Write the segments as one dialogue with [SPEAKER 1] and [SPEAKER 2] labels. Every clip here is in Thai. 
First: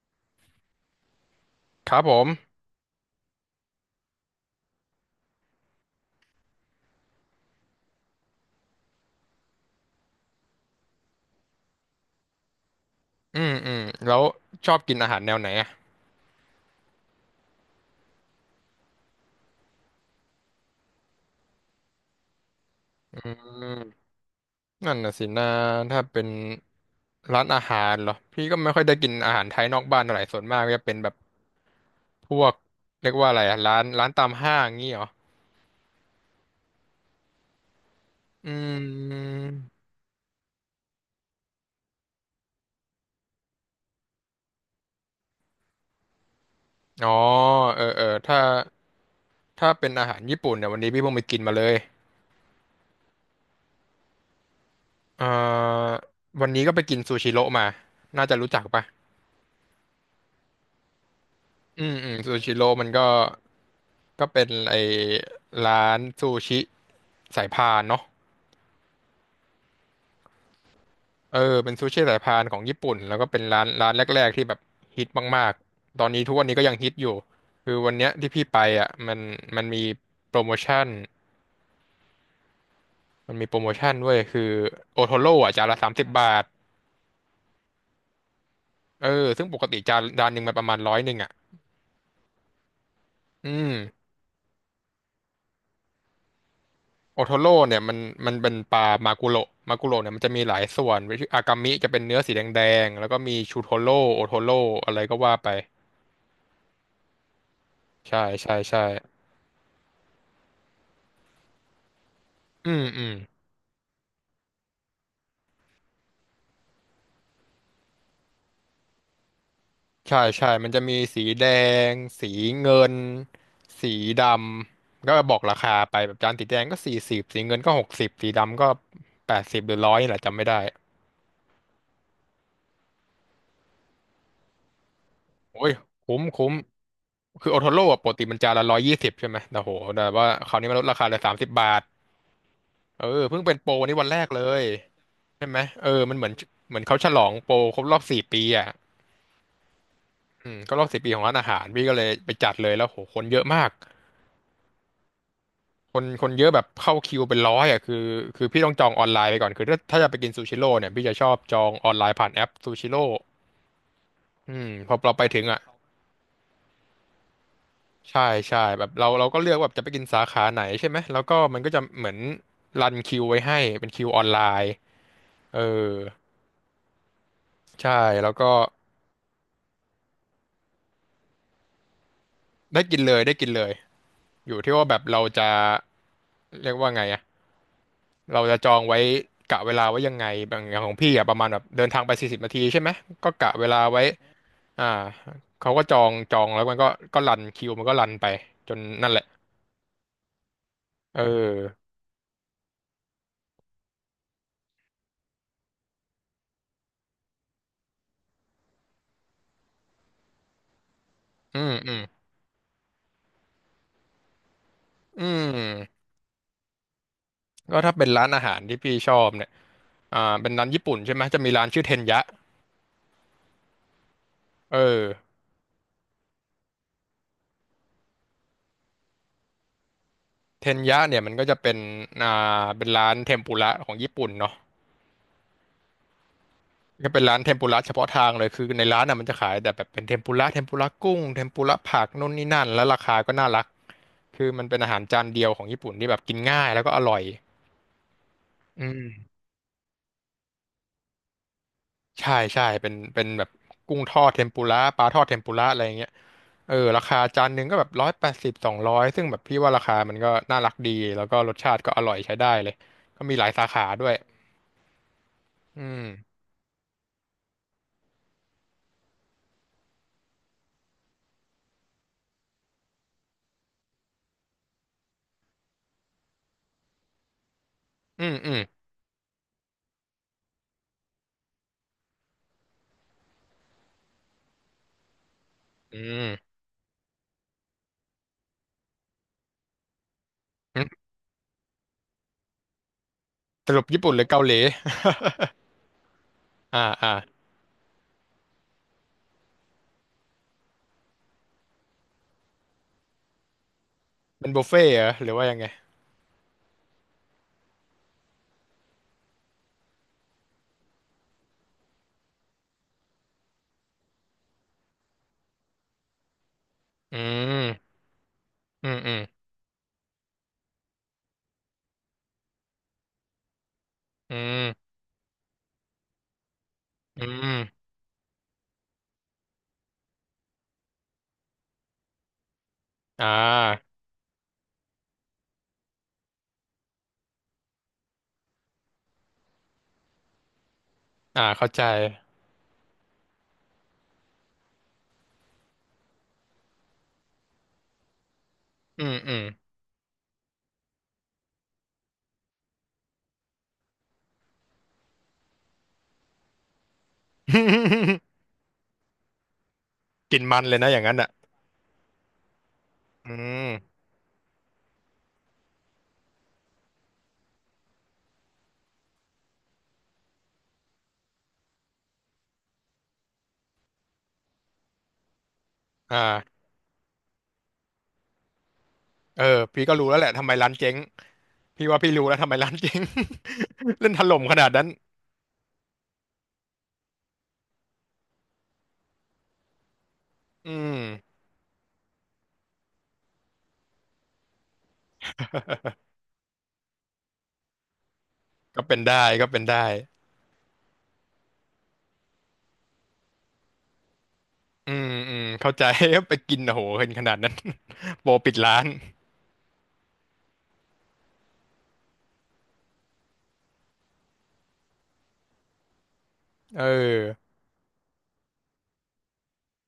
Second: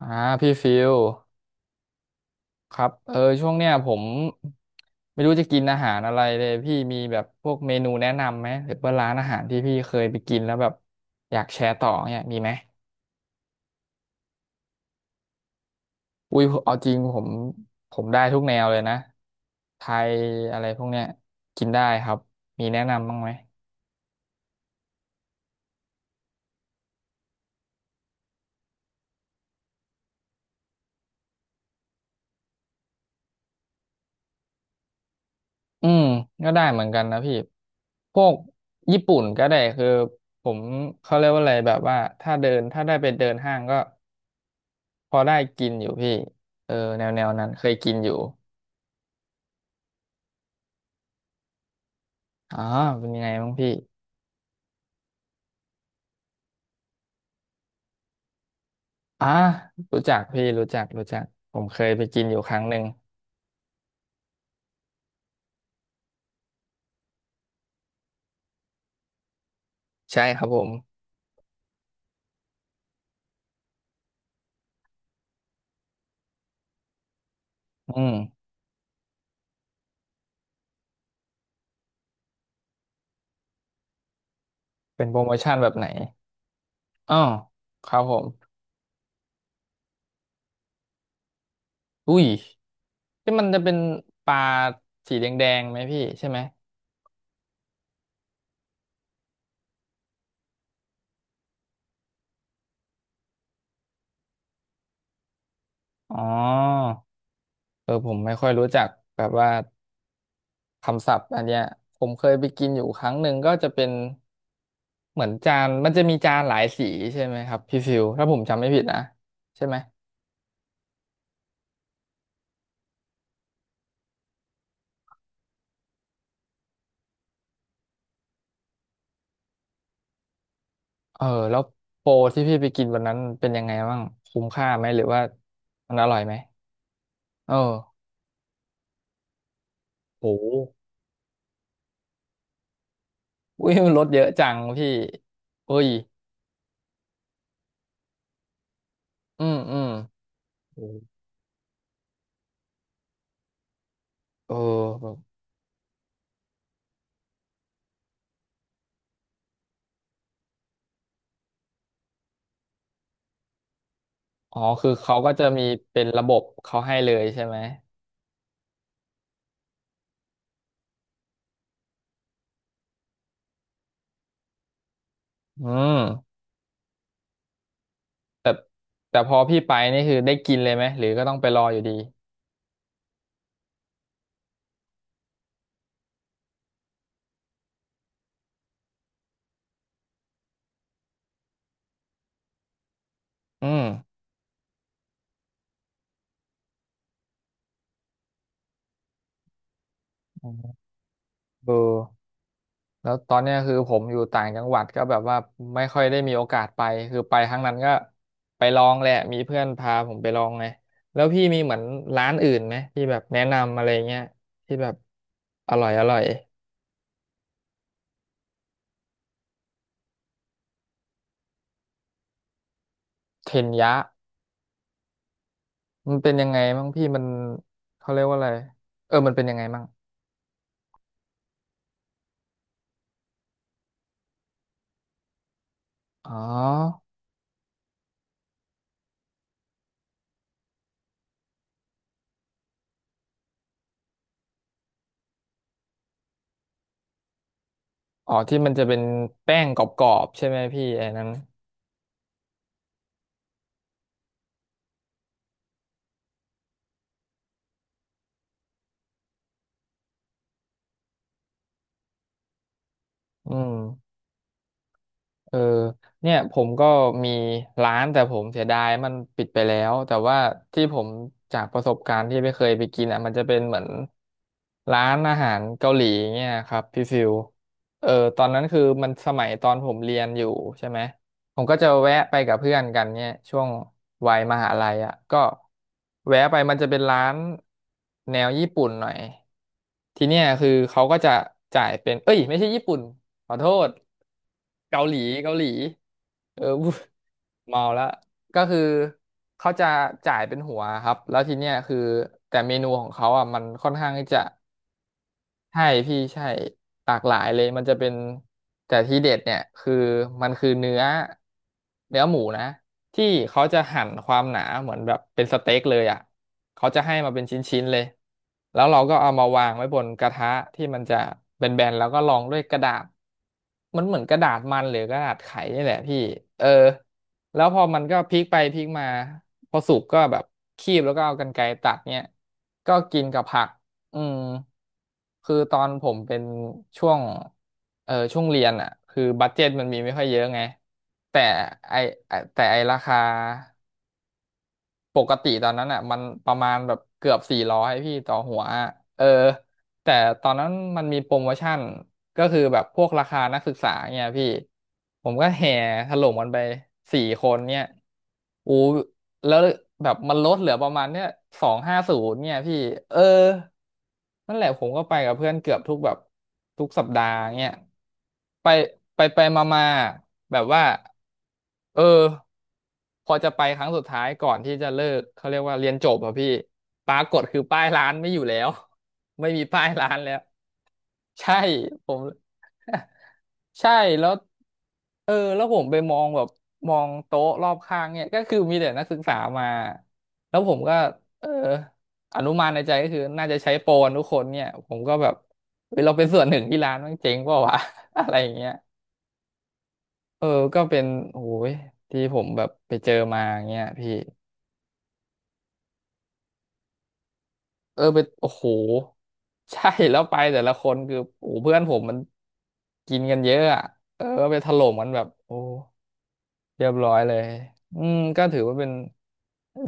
[SPEAKER 1] อ่าพี่ฟิล
[SPEAKER 2] ครับผม
[SPEAKER 1] ครับเออช่วงเนี้ยผมไม่รู้จะกินอาหารอะไรเลยพี่มีแบบพวกเมนูแนะนำไหมหรือว่าร้านอาหารที่พี่เคยไปกินแล้วแบบอยากแชร์ต่อเนี่ยมีไหม
[SPEAKER 2] อืมอืมแล้วชอบกินอาหารแนวไหนอ่ะ
[SPEAKER 1] อุ้ยเอาจริงผมได้ทุกแนวเลยนะไทยอะไรพวกเนี้ยกินได้ครับมีแนะนำบ้าง
[SPEAKER 2] อื
[SPEAKER 1] ไหม
[SPEAKER 2] มนั่นน่ะสินะถ้าเป็นร้านอาหารเหรอพี่ก็ไม่ค่อยได้กินอาหารไทยนอกบ้านเท่าไหร่ส่วนมากก็จะเป็นแบบพวกเรียกว่าอะไรอ่ะร้านตามห้างงี้เหรอ
[SPEAKER 1] อืมก็ได้เหมือนกันนะพี่พวก
[SPEAKER 2] อื
[SPEAKER 1] ญี่ปุ่นก็
[SPEAKER 2] ม
[SPEAKER 1] ได้คือผมเขาเรียกว่าอะไรแบบว่าถ้าเดินถ้าได้ไปเดินห้างก็ พอได้กินอยู่พี่เออแน
[SPEAKER 2] อ๋
[SPEAKER 1] ว
[SPEAKER 2] อ
[SPEAKER 1] แนวนั้นเคย
[SPEAKER 2] เออ
[SPEAKER 1] กิน
[SPEAKER 2] เออ
[SPEAKER 1] อยู่
[SPEAKER 2] ถ้าเป็นอาหารญี่ปุ่นเนี่ยวันนี้พี่เพิ่งไปกินมาเลย
[SPEAKER 1] อ๋อเป็นยังไงบ้างพี่
[SPEAKER 2] เอ่อวันนี้ก็ไปกินซูชิโร่มาน่าจะรู้จักปะ
[SPEAKER 1] อ่ารู้จักพี่รู้จักรู้จักผมเคยไปกินอ
[SPEAKER 2] ซู
[SPEAKER 1] ยู่ค
[SPEAKER 2] ชิ
[SPEAKER 1] รั้ง
[SPEAKER 2] โร่
[SPEAKER 1] หนึ่ง
[SPEAKER 2] มันก็เป็นไอร้านซูชิสายพานเนาะ
[SPEAKER 1] ใช่ครับผม
[SPEAKER 2] เออเป็นซูชิสายพานของญี่ปุ่นแล้วก็เป็นร้านแรกๆที่แบบฮิตมากๆ ตอนนี้ทุกวันนี้ก็ยังฮิตอยู่ คือวั
[SPEAKER 1] อื
[SPEAKER 2] นเนี้ย
[SPEAKER 1] ม
[SPEAKER 2] ที่พี่ไปอ่ะมันมันมีโปรโมชั่นมันมีโปรโมชั่นด้วยคือโอ
[SPEAKER 1] เป็น
[SPEAKER 2] โท
[SPEAKER 1] โปรโม
[SPEAKER 2] โร่
[SPEAKER 1] ชั่
[SPEAKER 2] อ่ะ
[SPEAKER 1] น
[SPEAKER 2] จา
[SPEAKER 1] แบ
[SPEAKER 2] น
[SPEAKER 1] บ
[SPEAKER 2] ละ
[SPEAKER 1] ไหน
[SPEAKER 2] สามสิบบาท
[SPEAKER 1] อ๋อครับผม
[SPEAKER 2] เออซึ่งปกติจานหนึ่งมันประมาณ100อ่ะ
[SPEAKER 1] อุ้ยที่มัน
[SPEAKER 2] อื
[SPEAKER 1] จะเป็
[SPEAKER 2] ม
[SPEAKER 1] นปลาสีแดงๆไหมพี่ใช่ไหม
[SPEAKER 2] โอโทโร่เนี่ยมันเป็นปลามากุโระเนี่ยมันจะมีหลายส่วนอากามิจะเป็นเนื้อสีแดงๆแล้วก็มีชูโทโร่โอโทโร่อะไรก็ว่าไป
[SPEAKER 1] อ๋อเออผม
[SPEAKER 2] ใช่
[SPEAKER 1] ไม่ค่อย
[SPEAKER 2] ใช่
[SPEAKER 1] รู้
[SPEAKER 2] ใช่
[SPEAKER 1] จักแบบว่า คำศัพท์อันเนี้ยผมเคยไปกิ
[SPEAKER 2] อื
[SPEAKER 1] นอ
[SPEAKER 2] ม
[SPEAKER 1] ยู่ค
[SPEAKER 2] อื
[SPEAKER 1] รั้
[SPEAKER 2] ม
[SPEAKER 1] งหนึ่งก็จะเป็นเหมือนจานมันจะมีจานหลายสีใช่ไหมครับพี่ฟิวถ้าผมจำไม่ผิดนะใช่ไหม
[SPEAKER 2] ใช่ใช่มันจะมีสีแดงสีเงินสีดำก็บอกราคาไปแบบจานสีแดงก็สี่สิบสีเงินก็60สีดำก็แปดสิบหรือร้อยนี่แหละจำไม่ได้
[SPEAKER 1] เออแล้วโปรที่พี่ไปกินวันนั้นเป็นยังไงบ้างคุ้มค่าไหมหรือว่า
[SPEAKER 2] โอ้ย
[SPEAKER 1] มันอร่
[SPEAKER 2] คุ้
[SPEAKER 1] อย
[SPEAKER 2] ม
[SPEAKER 1] ไหม
[SPEAKER 2] คุ้มคือ
[SPEAKER 1] เอ
[SPEAKER 2] โอโทโร่
[SPEAKER 1] อ
[SPEAKER 2] อะปกติมันจานละ120ใช่ไหมแต่โหแต่ว่าคราวนี้
[SPEAKER 1] โห
[SPEAKER 2] มันลดราคาเหลอสามสิบบาท เออเพิ่งเป็น
[SPEAKER 1] อุ้
[SPEAKER 2] โปร
[SPEAKER 1] ย
[SPEAKER 2] วัน
[SPEAKER 1] มัน
[SPEAKER 2] นี้
[SPEAKER 1] ลด
[SPEAKER 2] วันแร
[SPEAKER 1] เยอะ
[SPEAKER 2] กเล
[SPEAKER 1] จัง
[SPEAKER 2] ย
[SPEAKER 1] พี่
[SPEAKER 2] ใช่ไหม
[SPEAKER 1] อุ้
[SPEAKER 2] เอ
[SPEAKER 1] ย
[SPEAKER 2] อมันเหมือนเขาฉลองโปรครบรอบสี่ปีอ่ะ
[SPEAKER 1] อืมอืม
[SPEAKER 2] อืมก็
[SPEAKER 1] โอื
[SPEAKER 2] รอบ
[SPEAKER 1] ม
[SPEAKER 2] สี่ปีของร้านอาหารพี่ก็เลยไปจัดเลยแล้วโหคนเยอะมาก
[SPEAKER 1] เออแบบ
[SPEAKER 2] คนเยอะแบบเข้าคิวเป็นร้อยอ่ะคือพี่ต้องจองออนไลน์ไปก่อนคือถ้าจะไปกินซูชิโร่เนี่ยพี่จะชอบจองออนไลน์ผ่านแอปซูชิโร่อื
[SPEAKER 1] อ๋อ
[SPEAKER 2] ม
[SPEAKER 1] คื
[SPEAKER 2] พ
[SPEAKER 1] อ
[SPEAKER 2] อเรา
[SPEAKER 1] เขา
[SPEAKER 2] ไป
[SPEAKER 1] ก็
[SPEAKER 2] ถึ
[SPEAKER 1] จะ
[SPEAKER 2] งอ่ะ
[SPEAKER 1] มีเป็นระบบเขาให้เลยใช่ไหม
[SPEAKER 2] ใช่ใช่แบบเราก็เลือกว่าแบบจะไปกินสาขาไหนใช่ไหมแล้วก็มันก็จะเหมือนรันคิวไว้ให้เป็นคิวออนไลน์เออ
[SPEAKER 1] อืม
[SPEAKER 2] ใช่แล้วก็
[SPEAKER 1] แต่พอพี่ไปนี่คือได้กินเลยไหมหรือก็ต้องไปรออยู่ดี
[SPEAKER 2] ได้กินเลยได้กินเลย อยู่ที่ว่าแบบเราจะเรียกว่าไงอะเราจะจองไว้กะเวลาไว้ยังไงบางอย่างของพี่อะประมาณแบบเดินทางไป40 นาทีใช่ไหมก็กะเว
[SPEAKER 1] อื
[SPEAKER 2] ลา
[SPEAKER 1] ม
[SPEAKER 2] ไว้อ่าเขาก็จองแล้วมันก็ก็รันคิวมันก็รันไปจนนั่นแหละ
[SPEAKER 1] อ๋อ
[SPEAKER 2] เอ
[SPEAKER 1] เออ
[SPEAKER 2] อ
[SPEAKER 1] แล้วตอนเนี้ยคือผมอยู่ต่างจังหวัดก็แบบว่าไม่ค่อยได้มีโอกาสไปคือไปครั้งนั้นก็ไปลองแหละมีเพื่อนพาผมไปลองไงแล้วพี่มี
[SPEAKER 2] อื
[SPEAKER 1] เห
[SPEAKER 2] ม
[SPEAKER 1] มือน
[SPEAKER 2] อืม
[SPEAKER 1] ร้านอื่นไหมที่แบบแนะนำอะไรเงี้ยที่แบบ
[SPEAKER 2] อื
[SPEAKER 1] อร่อย
[SPEAKER 2] ม
[SPEAKER 1] อร่อย
[SPEAKER 2] ก็ถ้าเป็นร้านอาหารที่พี่ชอบเนี่ยอ่าเป็นร้านญี่ปุ่นใช่ไหมจะมีร้านชื่อเทนยะ
[SPEAKER 1] เทนยะ
[SPEAKER 2] เออ
[SPEAKER 1] มันเป็นยังไงบ้างพี่มันเขาเรียกว่าอะไรเออมันเป็นยังไงบ้าง
[SPEAKER 2] เทนยะเนี่ยมันก็จะเป็นอ่าเป็นร้านเทมปุระของญี่ปุ่นเนาะ
[SPEAKER 1] อ๋อ
[SPEAKER 2] ก็เป็นร้านเทมปุระเฉพาะทางเลยคือในร้านน่ะมันจะขายแต่แบบเป็นเทมปุระเทมปุระกุ้งเทมปุระผักนู่นนี่นั่นแล้วราคาก็น่ารักคือมันเป็นอาหารจานเดียวของญี่ปุ่นที่แบบกินง่ายแล้วก็อร่อย
[SPEAKER 1] อ๋อที่มันจะ
[SPEAKER 2] อื
[SPEAKER 1] เป็น
[SPEAKER 2] ม
[SPEAKER 1] แป้งกรอบๆใช่ไหมพี่ไอ้นั้น
[SPEAKER 2] ใช่ใช่เป็นแบบกุ้งทอดเทมปุระปลาทอดเทมปุระอะไรอย่างเงี้ยเออราคาจานหนึ่งก็แบบ180200ซึ่งแบบพี่ว่าราคามันก็น่ารักดีแล้วก็รสชาติก็อร่อยใช้ได้เลยก็มีหลา
[SPEAKER 1] อื
[SPEAKER 2] ยสา
[SPEAKER 1] ม
[SPEAKER 2] ขาด้วย
[SPEAKER 1] เออ
[SPEAKER 2] อืม
[SPEAKER 1] เนี่ยผมก็มีร้านแต่ผมเสียดายมันปิดไปแล้วแต่ว่าที่ผมจากประสบการณ์ที่ไม่เคยไปกินอ่ะมันจะเป็นเหมือนร้านอาหารเกาหลีเนี่ยครับพี่ฟิวเออ
[SPEAKER 2] อืม
[SPEAKER 1] ตอน
[SPEAKER 2] อืม
[SPEAKER 1] นั้นคือมันสมัยตอนผมเรียนอยู่ใช่ไหม ผมก็จะแวะไปกับเพื่อนกันเนี่ยช่วงวัยมหาลัยอ่ะก็
[SPEAKER 2] อื
[SPEAKER 1] แวะ
[SPEAKER 2] ม
[SPEAKER 1] ไปมันจะเป็นร้านแนวญี่ปุ่นหน่อยทีเนี้ยคือ
[SPEAKER 2] อื
[SPEAKER 1] เขา
[SPEAKER 2] ม
[SPEAKER 1] ก็จะจ่ายเป็นเอ้ยไม่ใช่ญี่ปุ่นขอโท
[SPEAKER 2] สรุป
[SPEAKER 1] ษ
[SPEAKER 2] ญี่ปุ่นหรือเกาหลี
[SPEAKER 1] เกา หลีเกาหลีเออ
[SPEAKER 2] อ่า
[SPEAKER 1] พูด
[SPEAKER 2] อ่า
[SPEAKER 1] เมาแล้วก็คือเขาจะจ่ายเป็นหัวครับแล้วทีเนี้ยคือแต่เมนูของเขาอ่ะมันค่อนข้างที่จะ
[SPEAKER 2] เป็นบุฟเฟ่ต์เหรอหรือว่ายังไง
[SPEAKER 1] ใช่พี่ใช่หลากหลายเลยมันจะเป็นแต่ที่เด็ดเนี่ยคือมันคือเนื้อเนื้อหมูนะที่เขาจะหั่นความหนาเหมือนแบบเป็นสเต็กเลยอ่ะเขาจะให้
[SPEAKER 2] อื
[SPEAKER 1] มาเป็นชิ้น
[SPEAKER 2] ม
[SPEAKER 1] ๆเลยแล้ว
[SPEAKER 2] อืม
[SPEAKER 1] เรา
[SPEAKER 2] อื
[SPEAKER 1] ก็
[SPEAKER 2] ม
[SPEAKER 1] เอามาวางไว้บนกระทะที่มันจะแบนๆแล้วก็รองด้วยกระดาษมันเหมือนก
[SPEAKER 2] อื
[SPEAKER 1] ระดาษมัน
[SPEAKER 2] ม
[SPEAKER 1] หรือกระดาษไขนี่แหละพี่เออ
[SPEAKER 2] อื
[SPEAKER 1] แล้วพอ
[SPEAKER 2] ม
[SPEAKER 1] มันก็พลิกไปพลิกมาพอสุกก็แบบคีบแล้วก็เอากรรไกรตัดเนี่ยก็กิน
[SPEAKER 2] อ่
[SPEAKER 1] กับผัก
[SPEAKER 2] า
[SPEAKER 1] อืมคือตอนผมเป็นช่วงเออช่วงเรียนอ่ะคือบัดเจ็ตมันมีไม่ค่อยเยอะไงแต่
[SPEAKER 2] อ่าเข้าใจ
[SPEAKER 1] ไอไอ้แต่ไอราคาปกติตอนนั้นอ่ะมันประมาณแบบเกือบ400พี่ต่อหัวอะ
[SPEAKER 2] อืม
[SPEAKER 1] เออ
[SPEAKER 2] อืม
[SPEAKER 1] แต่ตอนนั้นมันมีโปรโมชั่นก็คือแบบพวกราคานักศึกษาเนี่ยพี่ผมก็แห่ถล่มกันไป4 คนเนี่ย อู้ แล้วแบบมัน
[SPEAKER 2] กิน
[SPEAKER 1] ลด
[SPEAKER 2] มั
[SPEAKER 1] เห
[SPEAKER 2] น
[SPEAKER 1] ลื
[SPEAKER 2] เล
[SPEAKER 1] อ
[SPEAKER 2] ย
[SPEAKER 1] ป
[SPEAKER 2] นะ
[SPEAKER 1] ระ
[SPEAKER 2] อ
[SPEAKER 1] มา
[SPEAKER 2] ย่าง
[SPEAKER 1] ณ
[SPEAKER 2] นั้น
[SPEAKER 1] เนี้ย
[SPEAKER 2] อ่ะ
[SPEAKER 1] 250เนี่ยพี่เออ
[SPEAKER 2] อืม
[SPEAKER 1] นั่นแหละผมก็ไปกับเพื่อนเกือบทุกแบบทุกสัปดาห์เนี่ยไปไปมามาแบบว่าเออพอจะไปครั้งสุดท้ายก่อนที่จะเลิกเขาเรียกว่าเรียนจบอะพี่
[SPEAKER 2] อ่า
[SPEAKER 1] ปรากฏคือป้ายร้านไม่อยู่แล้ว
[SPEAKER 2] เออ
[SPEAKER 1] ไม่มีป้า
[SPEAKER 2] พี่
[SPEAKER 1] ย
[SPEAKER 2] ก็รู้
[SPEAKER 1] ร้าน
[SPEAKER 2] แล้วแห
[SPEAKER 1] แล้
[SPEAKER 2] ละ
[SPEAKER 1] ว
[SPEAKER 2] ทำไมร้านเจ๊ง
[SPEAKER 1] ใช่
[SPEAKER 2] พี่ว่า
[SPEAKER 1] ผ
[SPEAKER 2] พี่
[SPEAKER 1] ม
[SPEAKER 2] รู้ แล้วทำไมร้านเจ๊ง
[SPEAKER 1] ใช่
[SPEAKER 2] เล่นถ
[SPEAKER 1] แล้ว
[SPEAKER 2] ล่มขนาดนั้น
[SPEAKER 1] เออแล้วผมไปมองแบบมองโต๊ะรอบข้างเนี่ยก็คือมีแต่นักศึกษามาแล้ว
[SPEAKER 2] อื
[SPEAKER 1] ผมก็
[SPEAKER 2] ม
[SPEAKER 1] เอออนุมานในใจก็คือน่าจะใช้โปรกันทุกคนเนี่ยผมก็แบบเฮ้ยเราเป็นส่วนหนึ่งที่ร้านมันเจ๊งเปล่าวะ อะไรอย่างเงี้ย
[SPEAKER 2] ก็เป็นได้ก็เป็นได้
[SPEAKER 1] เออก็เป็นโอ้ยที่ผมแบบไปเจอมาอย่างเงี้ยพี่
[SPEAKER 2] เข้าใจ ไปกินโอ้โหเห็นขนาดนั้น
[SPEAKER 1] เออไป
[SPEAKER 2] โปร
[SPEAKER 1] โอ้
[SPEAKER 2] ปิด
[SPEAKER 1] โห
[SPEAKER 2] ร้าน
[SPEAKER 1] ใช่แล้วไปแต่ละคนคือโอ้โหเพื่อนผมมันกินกันเยอะอ่ะเออไปถล่มกันแบบโอ้
[SPEAKER 2] เอ
[SPEAKER 1] เรี
[SPEAKER 2] อ
[SPEAKER 1] ยบร้อยเลยอืมก็ถือว่าเป็น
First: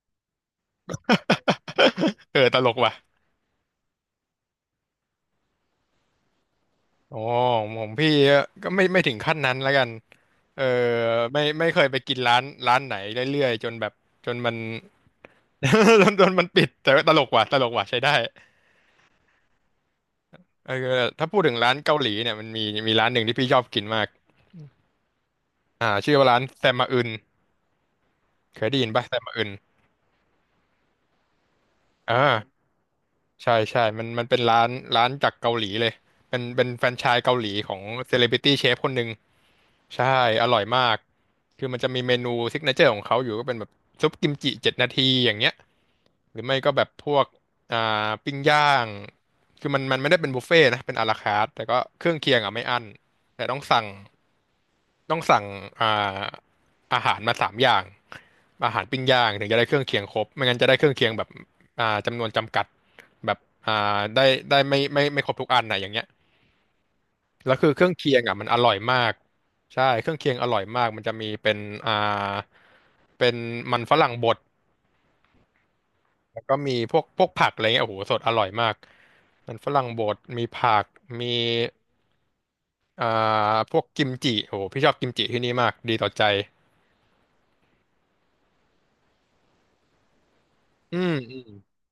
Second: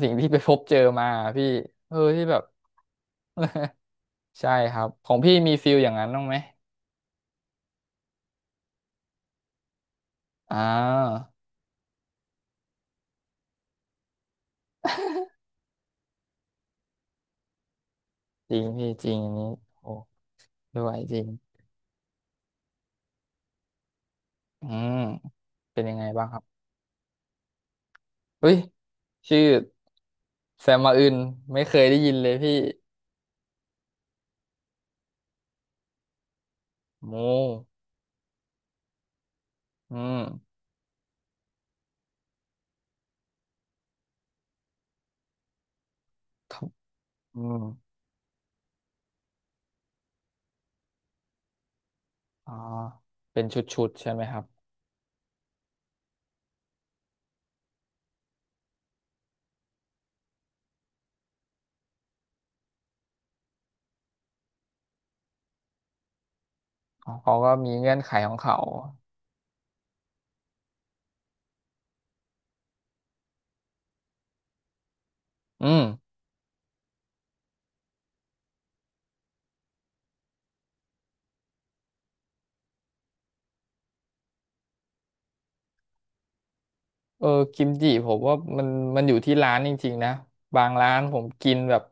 [SPEAKER 1] สิ่งที่ไปพบเจอมาพี่เออที่ แบ
[SPEAKER 2] เออ
[SPEAKER 1] บ
[SPEAKER 2] ตลกว่ะ
[SPEAKER 1] ใช่ครับ ของพี่มีฟิลอย่างนั้นบ้างไหม
[SPEAKER 2] อ๋อของพี่ก็ไม่ถึงขั้นนั้นแล้วกัน
[SPEAKER 1] อ่า
[SPEAKER 2] เออไม่เคยไปกินร้านไหนเรื่อยๆจนแบบจนมัน จนมันปิดแต่ว่าตลกว่ะตลกว่ะใช้ได้
[SPEAKER 1] จริงพี่จริงอันนี้โอ้
[SPEAKER 2] เอ
[SPEAKER 1] ด้วย
[SPEAKER 2] อ
[SPEAKER 1] จริ
[SPEAKER 2] ถ้า
[SPEAKER 1] ง
[SPEAKER 2] พูดถึงร้านเกาหลีเนี่ยมันมีร้านหนึ่งที่พี่ชอบกินมาก
[SPEAKER 1] อืมเป็น
[SPEAKER 2] อ่า
[SPEAKER 1] ยังไง
[SPEAKER 2] ชื่อ
[SPEAKER 1] บ้า
[SPEAKER 2] ว่า
[SPEAKER 1] งค
[SPEAKER 2] ร้า
[SPEAKER 1] รั
[SPEAKER 2] น
[SPEAKER 1] บ
[SPEAKER 2] แซมมาอึน
[SPEAKER 1] เฮ้ย
[SPEAKER 2] เคยได้ยินป่ะแซมมา
[SPEAKER 1] ชื่อ
[SPEAKER 2] อึน
[SPEAKER 1] แซมมาอึนไม่เคยได้ยิน
[SPEAKER 2] อ่า
[SPEAKER 1] เลยพี่
[SPEAKER 2] ใช่ใช่มันเป็นร้านร้านจากเกาหลีเลยเป็นแฟรนไช
[SPEAKER 1] โม
[SPEAKER 2] ส์เกาหลีของเซเลบริตี้เชฟคนหนึ่ง
[SPEAKER 1] อื
[SPEAKER 2] ใช่
[SPEAKER 1] ม
[SPEAKER 2] อร่อยมากคือมันจะมีเมนูซิกเนเจอร์ของเขาอยู่ก็เป็นแบบซุปกิมจิ7 นาทีอย่างเงี้ย หรือ
[SPEAKER 1] ค
[SPEAKER 2] ไม่
[SPEAKER 1] รับ
[SPEAKER 2] ก็แบบพวก
[SPEAKER 1] อืม
[SPEAKER 2] อ่าปิ้งย่างคือมันไม่ได้เป็นบุฟเฟ่ต์นะเป็นอาราคาร์ทแต่ก็เครื่องเคียง
[SPEAKER 1] อ๋อ
[SPEAKER 2] อ่ะไม่อั้น
[SPEAKER 1] เป็
[SPEAKER 2] แต่
[SPEAKER 1] นช
[SPEAKER 2] ต้อง
[SPEAKER 1] ุ
[SPEAKER 2] สั่ง
[SPEAKER 1] ดๆใช่ไหมครับ
[SPEAKER 2] ต้องสั่งอ่าอาหารมา3 อย่างอาหารปิ้งย่างถึงจะได้เครื่องเคียงครบไม่งั้นจะได้เครื่องเคียงแบบจำนวนจำกัดแบบอ่าได้ได้ไม่ครบทุกอันนะอย่างเงี้ย
[SPEAKER 1] อ๋อเขาก็
[SPEAKER 2] แล้วคื
[SPEAKER 1] มี
[SPEAKER 2] อเครื่อ
[SPEAKER 1] เงื่
[SPEAKER 2] ง
[SPEAKER 1] อนไข
[SPEAKER 2] เคียง
[SPEAKER 1] ของ
[SPEAKER 2] อ่ะมันอ
[SPEAKER 1] เขา
[SPEAKER 2] ร่อยมากใช่เครื่องเคียงอร่อยมากมันจะมีเป็นอ่าเป็นมันฝรั่งบด
[SPEAKER 1] อืม
[SPEAKER 2] แล้วก็มีพวกผักอะไรเงี้ยโอ้โหสดอร่อยมากมันฝรั่งบดมีผักมีอ่าพวกกิมจิโอ้โหพี่ชอบกิมจิที่นี่มากดีต่อใจ
[SPEAKER 1] เออกิมจิผมว่ามันอยู่ที่ร้านจริงๆนะบางร้า
[SPEAKER 2] อื
[SPEAKER 1] น
[SPEAKER 2] ม
[SPEAKER 1] ผม
[SPEAKER 2] อืม
[SPEAKER 1] กินแบบ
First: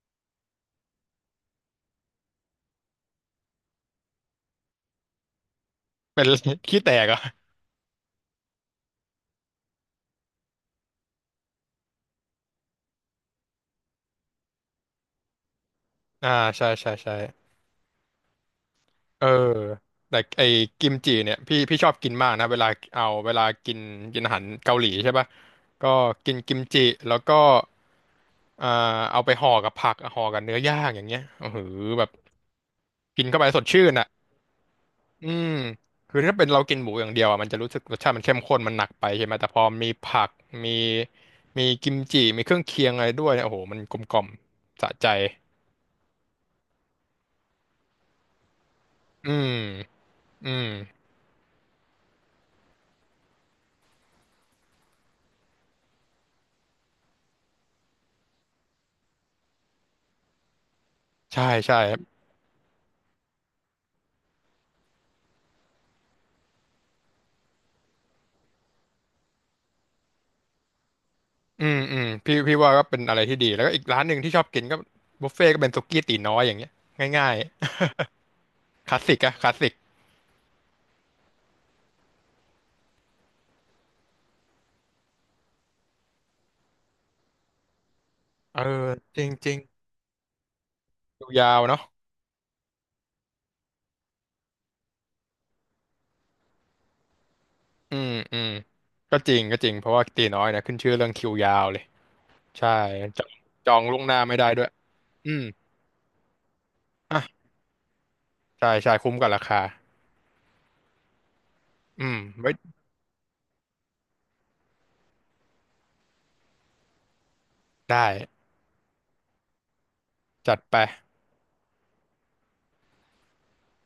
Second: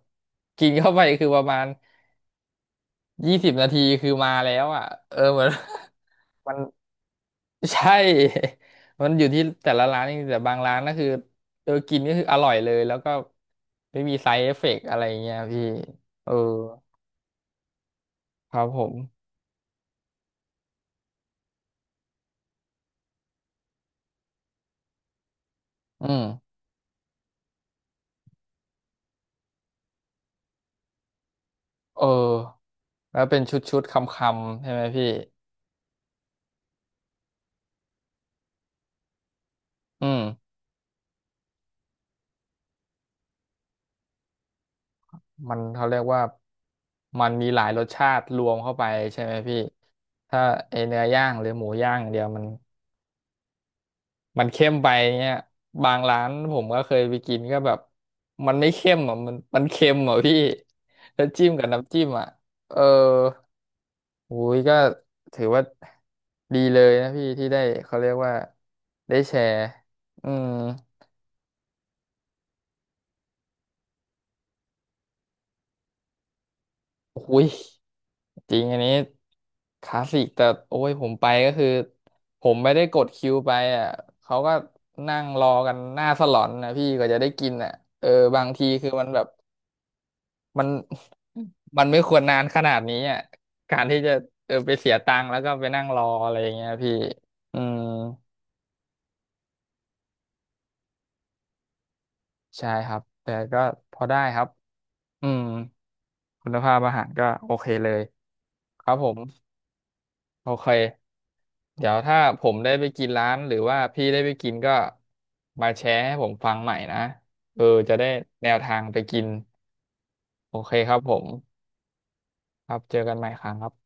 [SPEAKER 1] กินเข้าไปคือประมาณ20 นาทีคือมาแล้วอ่ะเออเหมือน
[SPEAKER 2] เป็น
[SPEAKER 1] มัน
[SPEAKER 2] ขี้แตกเหรอ่ะ
[SPEAKER 1] ใช่ มันอยู่ที่แต่ละร้านจริงๆแต่บางร้านก็คือเออกินก็คืออร่อยเลยแล้วก็ไม่มีไซ d ์เอฟเฟกต์อะไรอย่างเงี้ยพี่เอ
[SPEAKER 2] อ่า
[SPEAKER 1] อ
[SPEAKER 2] ใช่ใช่ใช่
[SPEAKER 1] ครับผม
[SPEAKER 2] เออแต่ไอ้กิมจิเนี่ยพี่ชอบกินมากนะเวลาเอาเวลากินกินอาหารเกาหลีใช่ปะก็
[SPEAKER 1] อืม
[SPEAKER 2] กินกิมจิแล้วก็อ่าเอาไปห่อกับผักห่อกับเนื้อย่างอย่างเงี้ยโอ้โห
[SPEAKER 1] เอ
[SPEAKER 2] แบ
[SPEAKER 1] อ
[SPEAKER 2] บ
[SPEAKER 1] แล้
[SPEAKER 2] กิ
[SPEAKER 1] ว
[SPEAKER 2] น
[SPEAKER 1] เป็
[SPEAKER 2] เข้า
[SPEAKER 1] น
[SPEAKER 2] ไป
[SPEAKER 1] ช
[SPEAKER 2] สด
[SPEAKER 1] ุด
[SPEAKER 2] ชื่
[SPEAKER 1] ๆค
[SPEAKER 2] นอ่ะ
[SPEAKER 1] ำๆใช่ไหมพี่
[SPEAKER 2] อืมคือถ้าเป็นเรากินหมูอย่างเดียวอ่ะมันจะรู้สึกรสชาติมันเข้มข้นมันหนักไปใช่ไหมแต่พอมี
[SPEAKER 1] อืม
[SPEAKER 2] ผักมีมีกิมจิมีเครื่องเคียงอะไรด้วยเนี่ยโอ้โหมันกลมกล่อมสะใจ
[SPEAKER 1] มันเขาเรียกว่ามันมีหลายรสชาติรวมเข้าไปใช่
[SPEAKER 2] อื
[SPEAKER 1] ไหม
[SPEAKER 2] ม
[SPEAKER 1] พี่ถ้า
[SPEAKER 2] อืม
[SPEAKER 1] ไอเนื้อย่างหรือหมูย่างอย่างเดียวมันเข้มไปเงี้ยบางร้านผมก็เคยไปกินก็แบบมันไม่เข้มอ่ะมันเค็มอ่ะพี่แล้ว
[SPEAKER 2] ใช่
[SPEAKER 1] จิ้มกับ
[SPEAKER 2] ใช่
[SPEAKER 1] น้ำ
[SPEAKER 2] ครั
[SPEAKER 1] จิ้ม
[SPEAKER 2] บ
[SPEAKER 1] อ่ะเอออุ้ยก็ถือว่าดีเลยนะพี่ที่ได้เขาเรียกว่าได้แชร์อืม
[SPEAKER 2] อืมอืมพี่ว่าก็เป็นอะไรที่ดีแล้วก็อีกร้านหนึ่งที่ชอบกินก็บุฟเฟ่ก็เป็นสุกี้ตี๋น้อยอย่างเงี้ยง่าย
[SPEAKER 1] อุ้ยจริงอัน
[SPEAKER 2] ๆ
[SPEAKER 1] นี้
[SPEAKER 2] คลาสสิกอะคลาสสิก
[SPEAKER 1] คลาสสิกแต่โอ้ยผมไปก็คือผมไม่ได้กดคิวไปอ่ะเขาก็นั่งรอกันหน้าสลอนนะพี่ก็จะได้กินอ่ะเออบาง
[SPEAKER 2] เออ
[SPEAKER 1] ทีคือมันแบ
[SPEAKER 2] จ
[SPEAKER 1] บ
[SPEAKER 2] ริงจริง
[SPEAKER 1] มัน
[SPEAKER 2] คิวยาว เนาะ
[SPEAKER 1] มันไม่ควรนานขนาดนี้อ่ะการที่จะเออไปเสียตังค์แล้วก็ไปนั่งรออะไรอย่างเงี้ยพี่อืม
[SPEAKER 2] อืมอืมก็จริงเพราะว่าตี๋น้อยเนะขึ้นชื่อเรื่องคิวยาวเลย ใช่
[SPEAKER 1] ใช่ครับ
[SPEAKER 2] จอ
[SPEAKER 1] แต่
[SPEAKER 2] ง
[SPEAKER 1] ก็
[SPEAKER 2] จอง
[SPEAKER 1] พ
[SPEAKER 2] ล่ว
[SPEAKER 1] อ
[SPEAKER 2] งห
[SPEAKER 1] ได้
[SPEAKER 2] น้าไม่
[SPEAKER 1] ครั
[SPEAKER 2] ได้
[SPEAKER 1] บ
[SPEAKER 2] ด้วย
[SPEAKER 1] อื
[SPEAKER 2] อื
[SPEAKER 1] ม
[SPEAKER 2] ม
[SPEAKER 1] คุณภาพอาหารก็
[SPEAKER 2] อ่ะ
[SPEAKER 1] โอเคเลย
[SPEAKER 2] ใช่
[SPEAKER 1] ครั
[SPEAKER 2] ใช่
[SPEAKER 1] บผ
[SPEAKER 2] คุ้ม
[SPEAKER 1] ม
[SPEAKER 2] กับราคา
[SPEAKER 1] โอเค เดี๋ยว
[SPEAKER 2] อื
[SPEAKER 1] ถ้า
[SPEAKER 2] ม
[SPEAKER 1] ผ
[SPEAKER 2] ไว้
[SPEAKER 1] มได้ไปกินร้านหรือว่าพี่ได้ไปกินก็มาแชร์ให้ผมฟังใหม่นะเออจะ
[SPEAKER 2] ได้
[SPEAKER 1] ได้แนวทางไปกิน โอ
[SPEAKER 2] จัด
[SPEAKER 1] เค
[SPEAKER 2] ไป
[SPEAKER 1] ครับผม ครับเจอกันใหม่ครั้งครับ